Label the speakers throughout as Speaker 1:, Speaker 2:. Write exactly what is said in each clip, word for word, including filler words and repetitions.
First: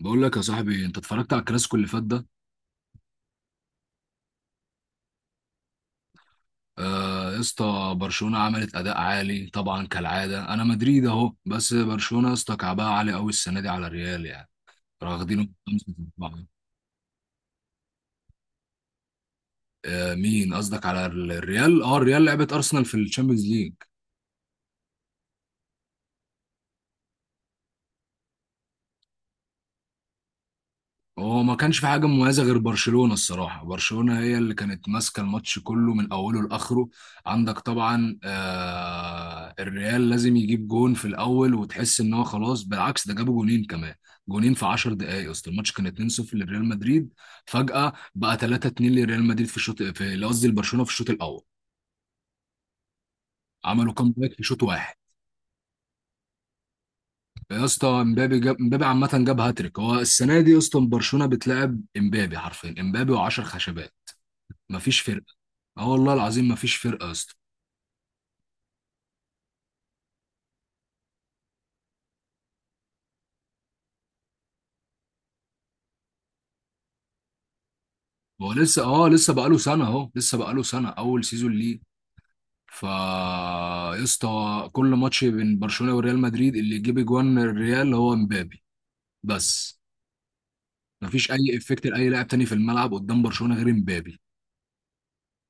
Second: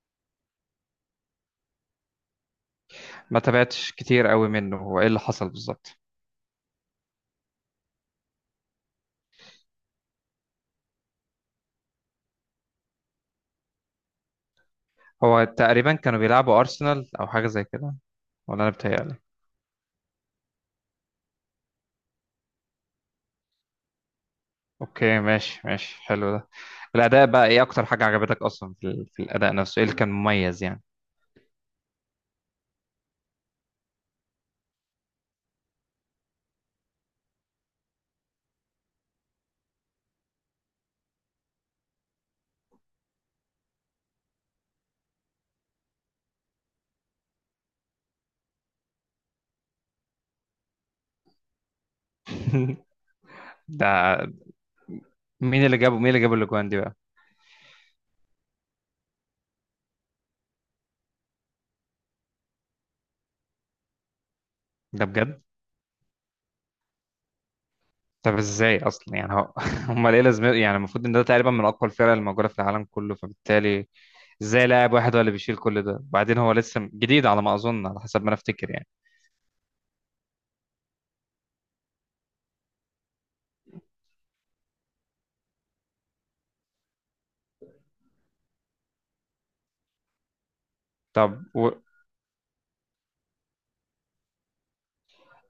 Speaker 1: بقول لك يا صاحبي، انت اتفرجت على الكلاسيكو اللي فات ده؟
Speaker 2: ما تابعتش كتير قوي منه, هو ايه اللي حصل بالظبط؟
Speaker 1: آه يا اسطى، برشلونه عملت اداء عالي طبعا كالعاده. انا مدريد اهو، بس برشلونه يا اسطى كعبها عالي قوي السنه دي على الريال يعني.
Speaker 2: هو
Speaker 1: واخدينه خمسة
Speaker 2: تقريبا كانوا
Speaker 1: أربعة.
Speaker 2: بيلعبوا ارسنال او حاجه زي كده, ولا انا بتهيألي.
Speaker 1: آه مين قصدك؟ على الريال. اه الريال لعبت ارسنال في الشامبيونز ليج.
Speaker 2: اوكي, ماشي ماشي, حلو ده. الاداء بقى ايه اكتر حاجه عجبتك اصلا في, ال- في الاداء نفسه؟ ايه اللي كان مميز يعني؟
Speaker 1: هو ما كانش في حاجه مميزه غير برشلونه الصراحه. برشلونه هي اللي كانت ماسكه الماتش كله من اوله لاخره. عندك طبعا، آه الريال لازم يجيب جون في الاول وتحس ان هو خلاص، بالعكس ده جابوا جونين كمان. جونين في 10 دقائق، اصل الماتش كان اتنين صفر لريال مدريد، فجاه بقى ثلاثة اتنين لريال مدريد في الشوط، في قصدي لبرشلونه في الشوط الاول. عملوا
Speaker 2: ده,
Speaker 1: كامباك في شوط واحد.
Speaker 2: مين اللي جابه مين اللي جاب الاجوان دي بقى؟
Speaker 1: يا اسطى امبابي جاب، امبابي عامه جاب هاتريك. هو السنه دي يا اسطى برشلونه بتلعب امبابي حرفيا، امبابي و10 خشبات، مفيش
Speaker 2: ده
Speaker 1: فرق.
Speaker 2: بجد؟
Speaker 1: اه والله العظيم ما فيش فرقه يا اسطى.
Speaker 2: طب ازاي اصلا يعني هو امال ايه لازمته يعني؟ المفروض ان ده تقريبا من اقوى الفرق الموجوده في العالم كله, فبالتالي ازاي لاعب واحد هو اللي بيشيل كل ده؟ وبعدين هو لسه جديد على ما اظن, على حسب ما انا
Speaker 1: هو
Speaker 2: افتكر
Speaker 1: لسه
Speaker 2: يعني.
Speaker 1: اه لسه بقاله سنه اهو، لسه بقاله سنه اول سيزون ليه. فا يا اسطى كل ماتش بين برشلونه وريال مدريد اللي يجيب جوان الريال هو مبابي بس. ما فيش
Speaker 2: طب
Speaker 1: اي
Speaker 2: و...
Speaker 1: افكت لاي لاعب تاني في الملعب قدام برشلونه غير مبابي.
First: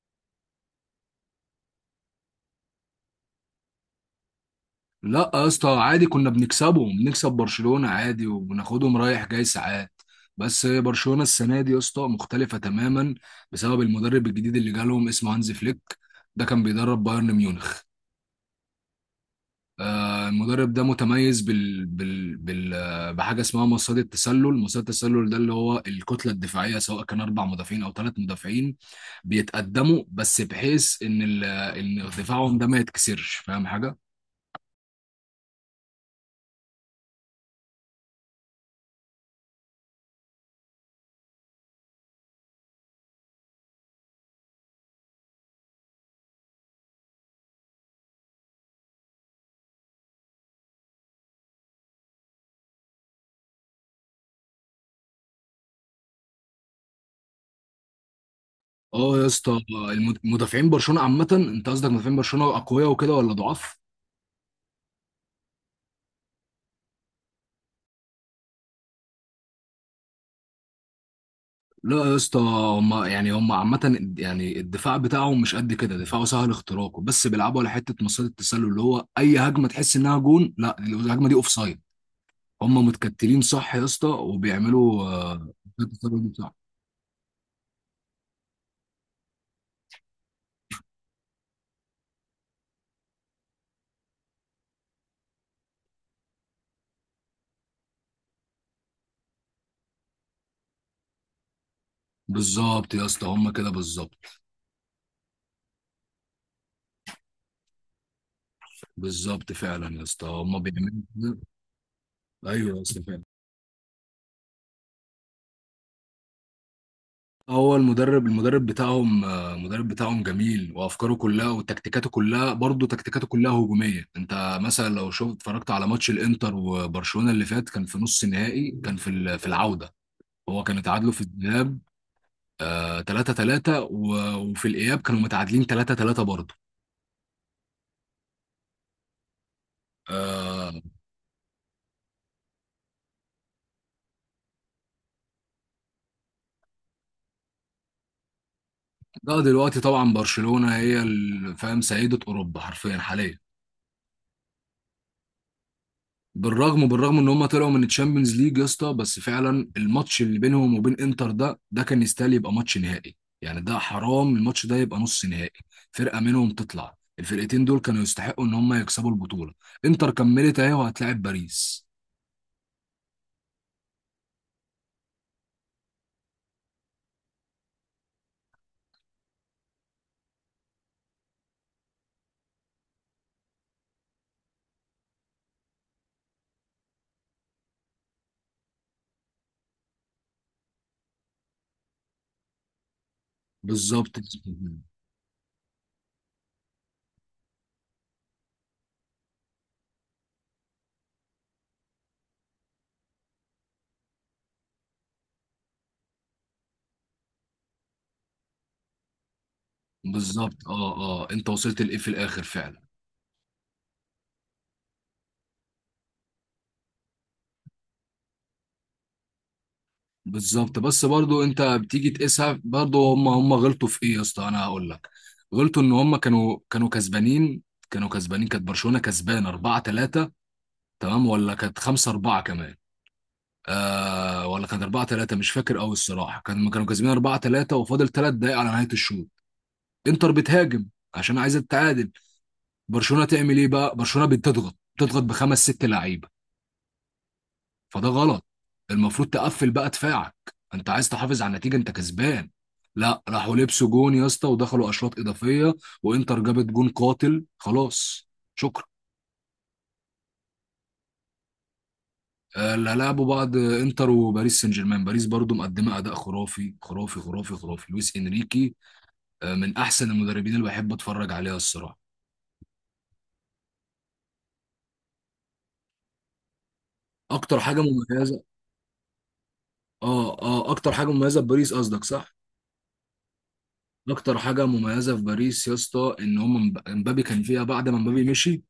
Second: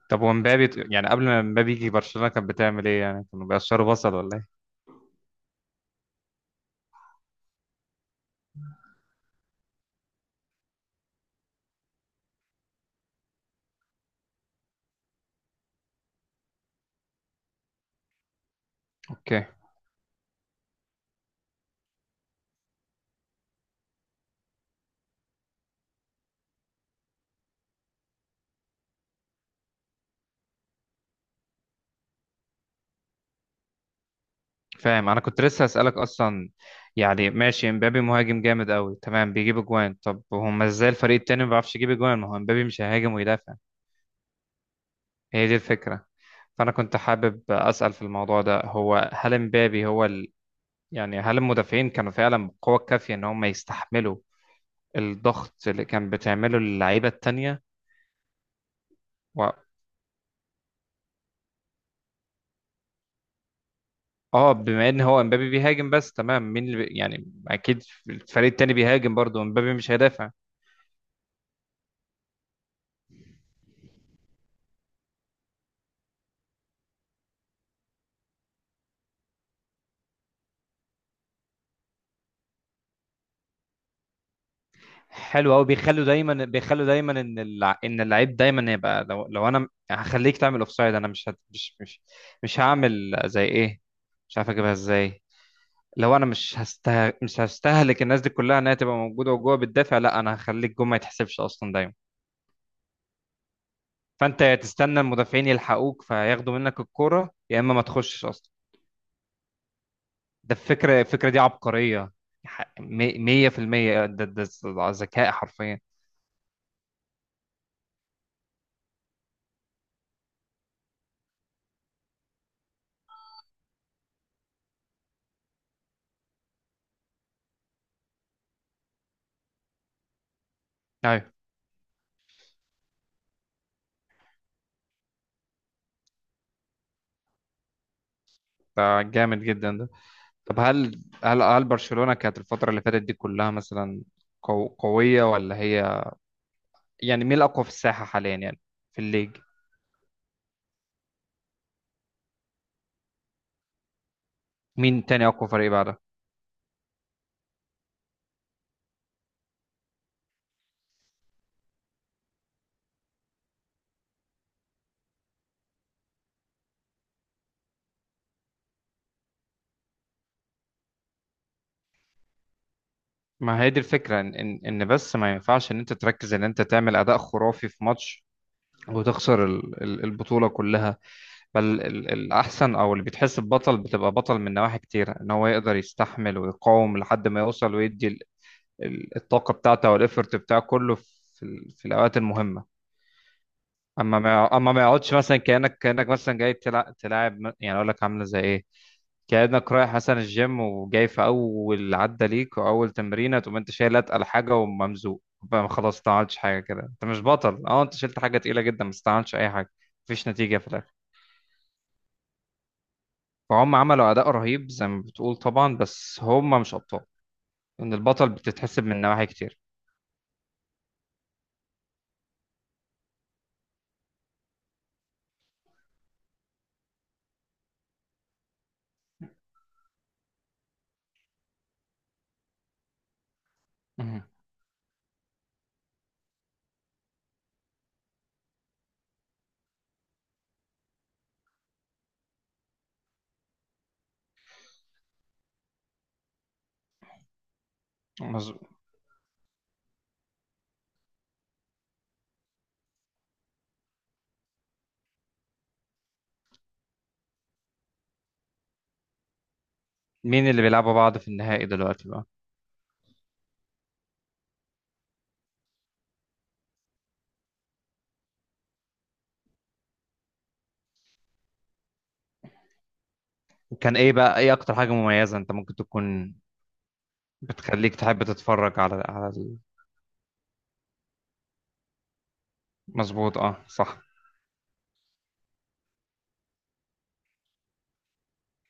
Speaker 2: طب ومبابي يعني قبل ما مبابي يجي برشلونة كانت بتعمل ايه؟ يعني كانوا بيقشروا بصل ولا ايه؟
Speaker 1: لا يا اسطى عادي، كنا بنكسبه بنكسب برشلونه عادي وبناخدهم رايح جاي ساعات. بس برشلونه السنه دي يا اسطى مختلفه تماما، بسبب المدرب الجديد اللي جالهم اسمه هانز فليك. ده كان بيدرب بايرن ميونخ.
Speaker 2: اوكي,
Speaker 1: آه، المدرب ده متميز بال... بال... بال... آه، بحاجه اسمها مصيدة التسلل. مصيدة التسلل ده اللي هو الكتله الدفاعيه، سواء كان اربع مدافعين او ثلاث مدافعين بيتقدموا، بس بحيث ان ال... آه، ان دفاعهم ده ما يتكسرش، فاهم حاجه؟
Speaker 2: فاهم, انا كنت لسه هسألك اصلا. يعني ماشي, مبابي مهاجم جامد قوي تمام بيجيب اجوان, طب هما ازاي الفريق التاني ما بيعرفش يجيب اجوان؟ ما هو مبابي مش هيهاجم ويدافع, هي دي الفكرة. فانا كنت حابب اسأل في الموضوع ده, هو هل مبابي هو ال... يعني هل المدافعين كانوا فعلا بالقوة الكافية ان هم يستحملوا الضغط اللي كان بتعمله اللعيبة التانية؟
Speaker 1: اه يا اسطى، آه، المد- مدافعين برشلونه عامه، انت قصدك مدافعين برشلونه اقوياء وكده ولا ضعاف؟
Speaker 2: اه, بما ان هو امبابي بيهاجم بس تمام, مين اللي بي- يعني اكيد الفريق التاني بيهاجم برضه, امبابي مش هيدافع.
Speaker 1: لا يا اسطى، هم يعني، هم عامة يعني الدفاع بتاعهم مش قد كده، دفاعه سهل اختراقه، بس بيلعبوا على حتة مصيدة التسلل اللي هو أي هجمة تحس إنها جون، لا الهجمة دي أوف سايد. هم متكتلين صح يا اسطى، وبيعملوا آه،
Speaker 2: حلو قوي, بيخلوا
Speaker 1: التسلل
Speaker 2: دايما
Speaker 1: صح.
Speaker 2: بيخلوا دايما ان الع... ان اللعيب دايما يبقى, لو لو انا هخليك تعمل اوفسايد, انا مش هت... مش مش مش هعمل زي ايه, مش عارف اجيبها ازاي. لو انا مش هسته... مش هستهلك الناس دي كلها انها تبقى موجوده وجوه بتدافع, لا انا هخليك جوه ما يتحسبش اصلا دايما.
Speaker 1: بالظبط يا اسطى هم كده بالظبط.
Speaker 2: فانت يا تستنى المدافعين يلحقوك فياخدوا منك الكوره, يا اما ما تخشش اصلا.
Speaker 1: بالظبط فعلا يا اسطى
Speaker 2: ده
Speaker 1: هم بيعملوا
Speaker 2: الفكرة, الفكرة
Speaker 1: كده.
Speaker 2: دي عبقرية. ح-
Speaker 1: ايوه يا اسطى
Speaker 2: مي-
Speaker 1: فعلا.
Speaker 2: مية في المية, ده ده ده ذكاء حرفيا.
Speaker 1: هو المدرب المدرب بتاعهم، آه، المدرب بتاعهم جميل وافكاره كلها وتكتيكاته كلها، برضه تكتيكاته كلها هجوميه. انت مثلا لو شفت، اتفرجت على ماتش الانتر وبرشلونه اللي فات، كان في نص النهائي، كان في ال- في العوده. هو كان اتعادلوا في
Speaker 2: أيوة,
Speaker 1: الذهاب ثلاثة ثلاثة، وفي الاياب كانوا متعادلين ثلاثة ثلاثة برضه.
Speaker 2: ده جامد جدا ده. طب
Speaker 1: آه،
Speaker 2: هل هل هل برشلونة كانت الفترة اللي فاتت دي كلها مثلا قو- قوية ولا هي؟ يعني مين الأقوى في الساحة حاليا يعني؟ في الليج؟
Speaker 1: لا دلوقتي طبعا برشلونة هي ال- فاهم، سيدة اوروبا حرفيا حاليا.
Speaker 2: مين تاني أقوى فريق بعدها؟
Speaker 1: بالرغم بالرغم ان هم طلعوا من الشامبيونز ليج يا اسطى، بس فعلا الماتش اللي بينهم وبين انتر ده ده كان يستاهل يبقى ماتش نهائي. يعني ده حرام الماتش ده يبقى نص نهائي. فرقة منهم تطلع، الفرقتين دول كانوا يستحقوا ان هم يكسبوا البطولة. انتر كملت اهي وهتلاعب باريس.
Speaker 2: ما هي دي الفكرة, إن إن إن بس ما ينفعش إن أنت تركز إن أنت تعمل أداء خرافي في ماتش وتخسر ال- ال- البطولة كلها. بل ال- الأحسن أو اللي بيتحس ببطل بتبقى بطل من نواحي كتير, إن هو يقدر يستحمل ويقاوم لحد ما يوصل ويدي ال- ال- الطاقة بتاعته والإفرت بتاعه كله في, ال- في الأوقات المهمة.
Speaker 1: بالظبط.
Speaker 2: أما ما يع- أما ما يقعدش مثلا كأنك كأنك مثلا جاي تلع- تلاعب م- يعني أقول لك عاملة زي إيه؟ كأنك رايح مثلا الجيم وجاي في أول عدة ليك وأول تمرينة, تقوم أنت شايل أتقل حاجة وممزوق بقى خلاص, ما عملتش حاجة, كده أنت مش بطل. أه, أنت شلت حاجة تقيلة جدا بس ما عملتش أي حاجة, مفيش نتيجة
Speaker 1: بالظبط
Speaker 2: في الآخر.
Speaker 1: اه اه انت وصلت لايه في الاخر فعلا.
Speaker 2: فهم عملوا أداء رهيب زي ما بتقول طبعا, بس هم مش أبطال. إن البطل بتتحسب من نواحي كتير.
Speaker 1: بالظبط، بس برضو انت بتيجي تقيسها، برضو هم هم غلطوا في ايه يا اسطى، انا هقول لك. غلطوا ان هم كانوا كانوا كسبانين. كانوا كسبانين، كانت برشلونة كسبان أربعة ثلاثة، تمام، ولا كانت خمسة أربعة كمان؟
Speaker 2: مهم.
Speaker 1: آه ولا كانت أربعة ثلاثة مش فاكر قوي الصراحة. كانوا كانوا كسبانين أربعة ثلاثة، وفاضل 3 دقايق على نهاية الشوط. انتر بتهاجم عشان عايزة تتعادل. برشلونة تعمل ايه بقى؟ برشلونة بتضغط بتضغط بخمس ست لعيبة، فده غلط.
Speaker 2: مظبوط.
Speaker 1: المفروض تقفل بقى دفاعك، انت عايز تحافظ على النتيجه، انت كسبان. لا راحوا لبسوا جون يا اسطى، ودخلوا اشواط اضافيه، وانتر جابت جون قاتل خلاص. شكرا.
Speaker 2: مين اللي بيلعبوا بعض في النهائي دلوقتي بقى؟
Speaker 1: آه، لا لعبوا بعض انتر وباريس سان جيرمان. باريس برضو مقدمه اداء خرافي خرافي خرافي خرافي. لويس انريكي، آه، من احسن المدربين اللي بحب اتفرج عليها الصراحه.
Speaker 2: وكان إيه بقى إيه أكتر حاجة مميزة أنت ممكن تكون
Speaker 1: اكتر حاجه
Speaker 2: بتخليك تحب
Speaker 1: مميزه،
Speaker 2: تتفرج على على ال-
Speaker 1: اه اه اكتر حاجه مميزه في باريس قصدك صح؟
Speaker 2: مظبوط, أه صح.
Speaker 1: اكتر حاجه مميزه في باريس يا اسطى ان هم امبابي كان فيها. بعد ما امبابي مشي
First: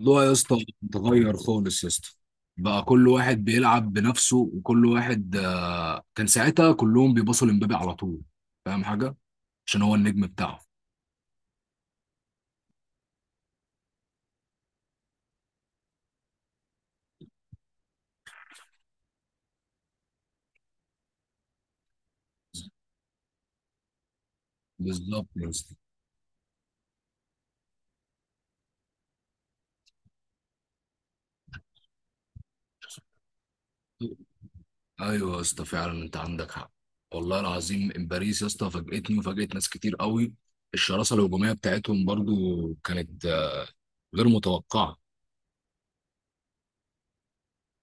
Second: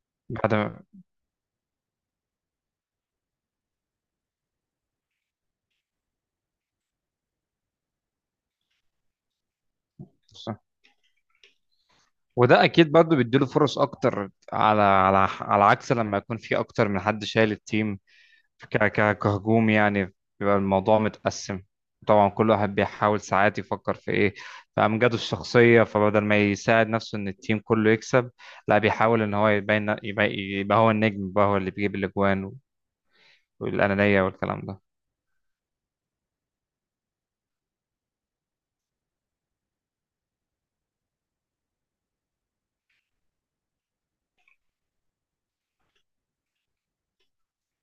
Speaker 1: الموضوع يا
Speaker 2: بعد
Speaker 1: اسطى
Speaker 2: ما-
Speaker 1: اتغير خالص يا اسطى. بقى كل واحد بيلعب بنفسه، وكل واحد آه، كان ساعتها كلهم بيبصوا لمبابي على طول، فاهم حاجه؟ عشان هو النجم بتاعهم.
Speaker 2: صح. وده أكيد برضه بيديله فرص أكتر على على على عكس لما يكون في أكتر من حد شايل التيم, ك ك- كهجوم يعني, بيبقى الموضوع متقسم. طبعا كل واحد بيحاول ساعات يفكر في ايه, في امجاده
Speaker 1: بالظبط يا اسطى.
Speaker 2: الشخصيه, فبدل ما يساعد نفسه ان التيم كله يكسب, لا بيحاول ان هو يبين يبقى, يبقى هو النجم, يبقى هو اللي بيجيب الاجوان والانانيه والكلام ده.
Speaker 1: ايوه يا اسطى فعلا انت عندك حق. والله العظيم إن باريس يا اسطى فاجئتني وفاجئت ناس كتير قوي. الشراسه الهجوميه بتاعتهم برضو كانت، آه، غير متوقعه.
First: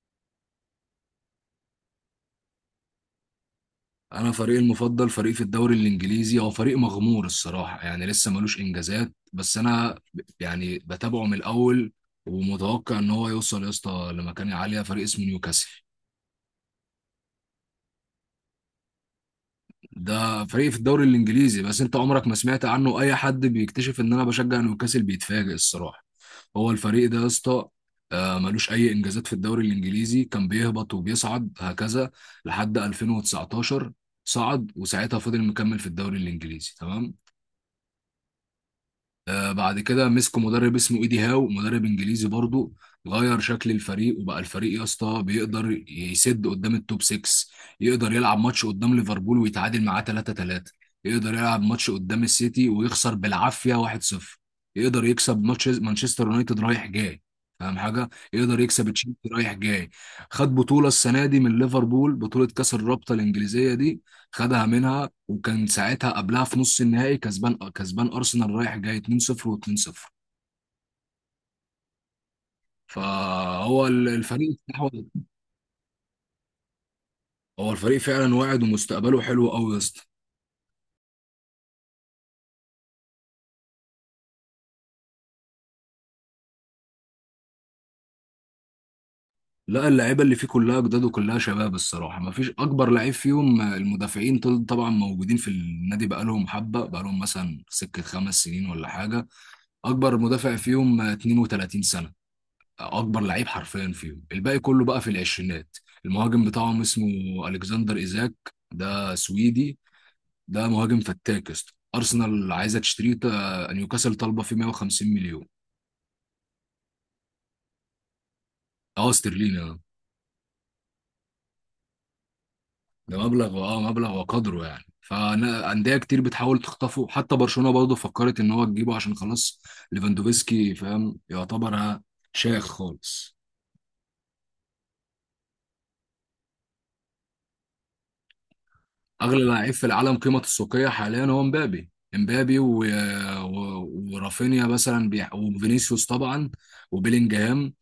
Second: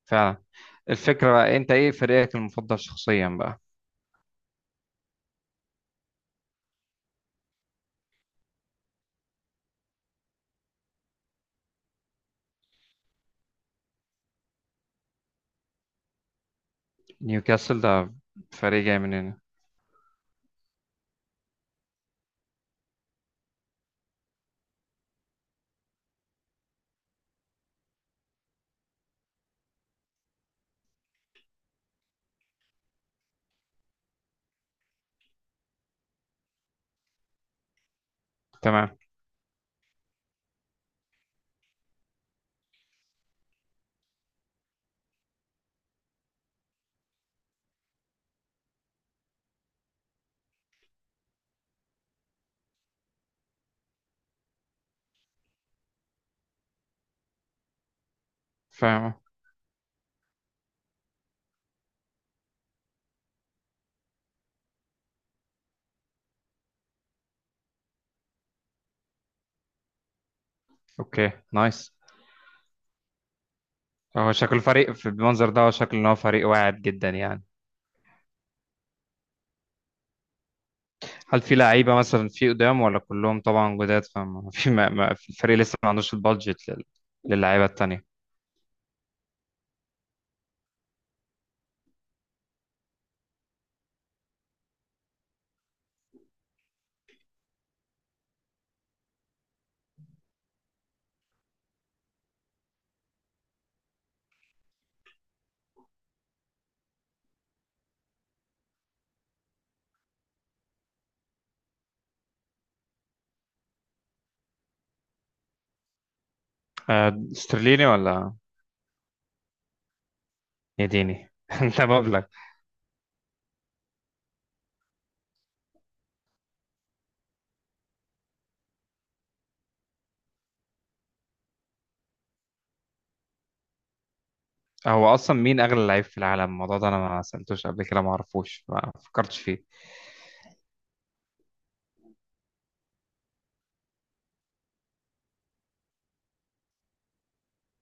Speaker 2: فعلا. الفكره بقى, انت ايه فريقك المفضل شخصيا بقى؟
Speaker 1: انا فريقي المفضل، فريق في الدوري الانجليزي، هو فريق مغمور الصراحه، يعني لسه ملوش انجازات، بس انا ب- يعني بتابعه من الاول، ومتوقع ان هو يوصل يا اسطى لمكانه عاليه. فريق اسمه نيوكاسل.
Speaker 2: نيوكاسل ده فريق جاي من هنا؟
Speaker 1: ده فريق في الدوري الانجليزي، بس انت عمرك ما سمعت عنه. اي حد بيكتشف ان انا بشجع نيوكاسل بيتفاجئ الصراحه. هو الفريق ده يا اسطى، آه، ملوش اي انجازات في الدوري الانجليزي، كان بيهبط وبيصعد هكذا لحد ألفين وتسعتاشر صعد. وساعتها فضل مكمل في الدوري الانجليزي تمام.
Speaker 2: تمام.
Speaker 1: آه، بعد كده مسكوا مدرب اسمه ايدي هاو، مدرب انجليزي برضه، غير شكل الفريق. وبقى الفريق يا اسطى بيقدر يسد قدام التوب ستة. يقدر يلعب ماتش قدام ليفربول ويتعادل معاه ثلاثة ثلاثة، يقدر يلعب ماتش قدام السيتي ويخسر بالعافيه واحد صفر، يقدر يكسب ماتش مانشستر يونايتد رايح جاي، فاهم حاجه، يقدر يكسب
Speaker 2: فاهم.
Speaker 1: تشيلسي رايح جاي. خد بطوله السنه دي من ليفربول، بطوله كاس الرابطه الانجليزيه دي، خدها منها. وكان ساعتها قبلها في نص النهائي كسبان كسبان ارسنال رايح جاي اتنين صفر و2-0.
Speaker 2: اوكي, نايس.
Speaker 1: فهو ال-
Speaker 2: هو
Speaker 1: الفريق
Speaker 2: شكل الفريق
Speaker 1: استحوذ.
Speaker 2: في المنظر ده, هو شكل ان هو فريق واعد جدا يعني.
Speaker 1: هو الفريق فعلا واعد ومستقبله حلو قوي يا اسطى.
Speaker 2: هل في لعيبة مثلا في قدام ولا كلهم طبعا جداد؟ فما في, ما ما في الفريق لسه ما عندوش البادجت لل... للعيبة التانية؟
Speaker 1: لا اللعيبه اللي فيه كلها جداد وكلها شباب الصراحه، ما فيش اكبر لعيب فيهم. المدافعين طل- طبعا موجودين في النادي بقالهم حبه، بقالهم مثلا سكه خمس سنين ولا حاجه. اكبر مدافع فيهم اتنين وثلاثين سنه، اكبر لعيب حرفيا فيهم. الباقي كله بقى في العشرينات. المهاجم بتاعهم اسمه الكسندر ايزاك، ده سويدي، ده مهاجم فتاك يا اسطى. ارسنال عايزه تشتريه، تا- نيوكاسل طالبه فيه مية وخمسين مليون.
Speaker 2: آه, استرليني ولا؟
Speaker 1: اه استرليني اه.
Speaker 2: يديني ده مبلغ.
Speaker 1: ده مبلغ، اه مبلغ وقدره يعني. فانديه كتير بتحاول تخطفه، حتى برشلونه برضه فكرت ان هو تجيبه، عشان خلاص ليفاندوفسكي فاهم يعتبر، ها، شايخ خالص.
Speaker 2: هو اصلا مين اغلى لعيب في العالم؟ الموضوع ده انا ما سألتوش قبل كده, ما اعرفوش, ما فكرتش
Speaker 1: اغلى
Speaker 2: فيه.
Speaker 1: لعيب في العالم قيمه السوقيه حاليا هو مبابي، مبابي و... و... ورافينيا مثلا بيح... وفينيسيوس طبعا، وبيلينجهام.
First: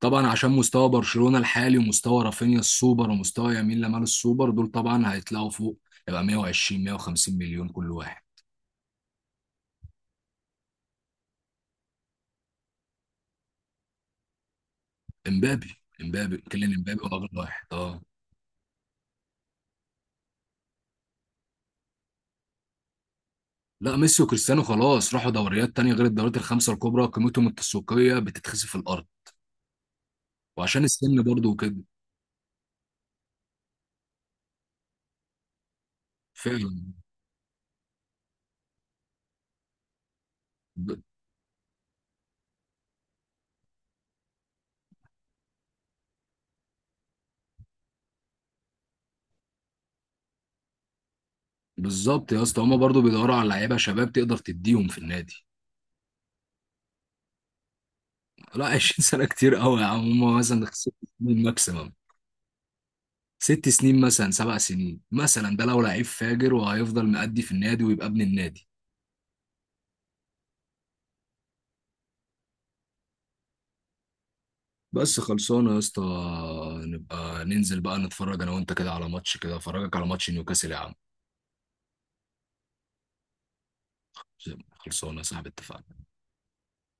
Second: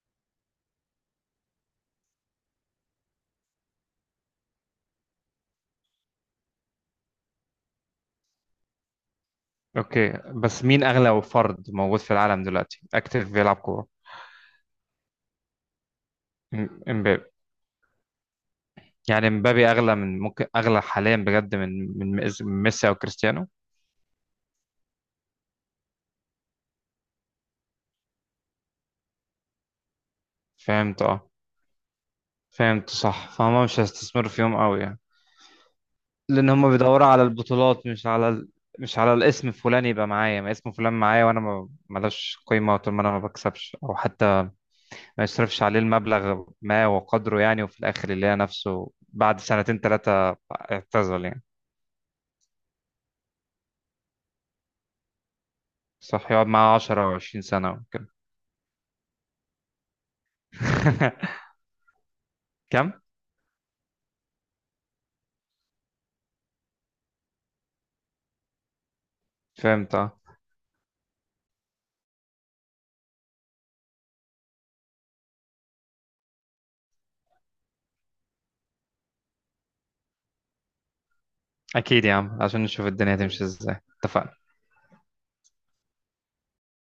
Speaker 1: طبعا عشان مستوى برشلونة الحالي، ومستوى رافينيا السوبر، ومستوى يمين لمال السوبر، دول طبعا هيطلعوا فوق، يبقى مية وعشرين مية وخمسين مليون كل واحد.
Speaker 2: اوكي, بس مين اغلى فرد موجود في العالم دلوقتي اكتف بيلعب كورة؟
Speaker 1: امبابي، امبابي كيليان
Speaker 2: ام-
Speaker 1: امبابي هو
Speaker 2: امبابي.
Speaker 1: غير واحد اه.
Speaker 2: يعني امبابي اغلى, من ممكن اغلى حاليا بجد من من ميس- من ميسي او كريستيانو؟
Speaker 1: لا ميسي وكريستيانو خلاص راحوا دوريات تانية غير الدوريات الخمسة الكبرى، قيمتهم التسويقية بتتخسف في الأرض، وعشان
Speaker 2: فهمت
Speaker 1: السن
Speaker 2: اه.
Speaker 1: برضه وكده.
Speaker 2: فهمت صح, فهم مش هيستثمروا فيهم قوي, لان
Speaker 1: فعلا.
Speaker 2: هم بيدوروا على البطولات, مش على ال... مش على الاسم. فلان يبقى معايا, ما اسم فلان
Speaker 1: ب-
Speaker 2: معايا وانا ما ملوش قيمه طول ما انا ما بكسبش, او حتى ما يصرفش عليه المبلغ, ما وقدره يعني, وفي الاخر يلاقي نفسه بعد سنتين ثلاثه اعتزل يعني.
Speaker 1: بالظبط يا اسطى. هما برضه بيدوروا على لعيبة شباب تقدر تديهم في النادي.
Speaker 2: صح, يقعد معاه عشر او عشرين سنه وكده.
Speaker 1: لا عشرين سنة كتير قوي يا عم. هما مثلا خسروا الماكسيمم
Speaker 2: كم؟
Speaker 1: ست سنين مثلا، سبع سنين مثلا. ده لو لعيب فاجر، وهيفضل مأدي في النادي ويبقى ابن النادي.
Speaker 2: فهمت اه.
Speaker 1: بس خلصانه يا اسطى، نبقى ننزل بقى نتفرج انا وانت كده على ماتش، كده افرجك على ماتش نيوكاسل يا عم.
Speaker 2: اكيد يا عم, عشان نشوف الدنيا تمشي ازاي. اتفقنا.
Speaker 1: خلصانه يا صاحبي اتفقنا.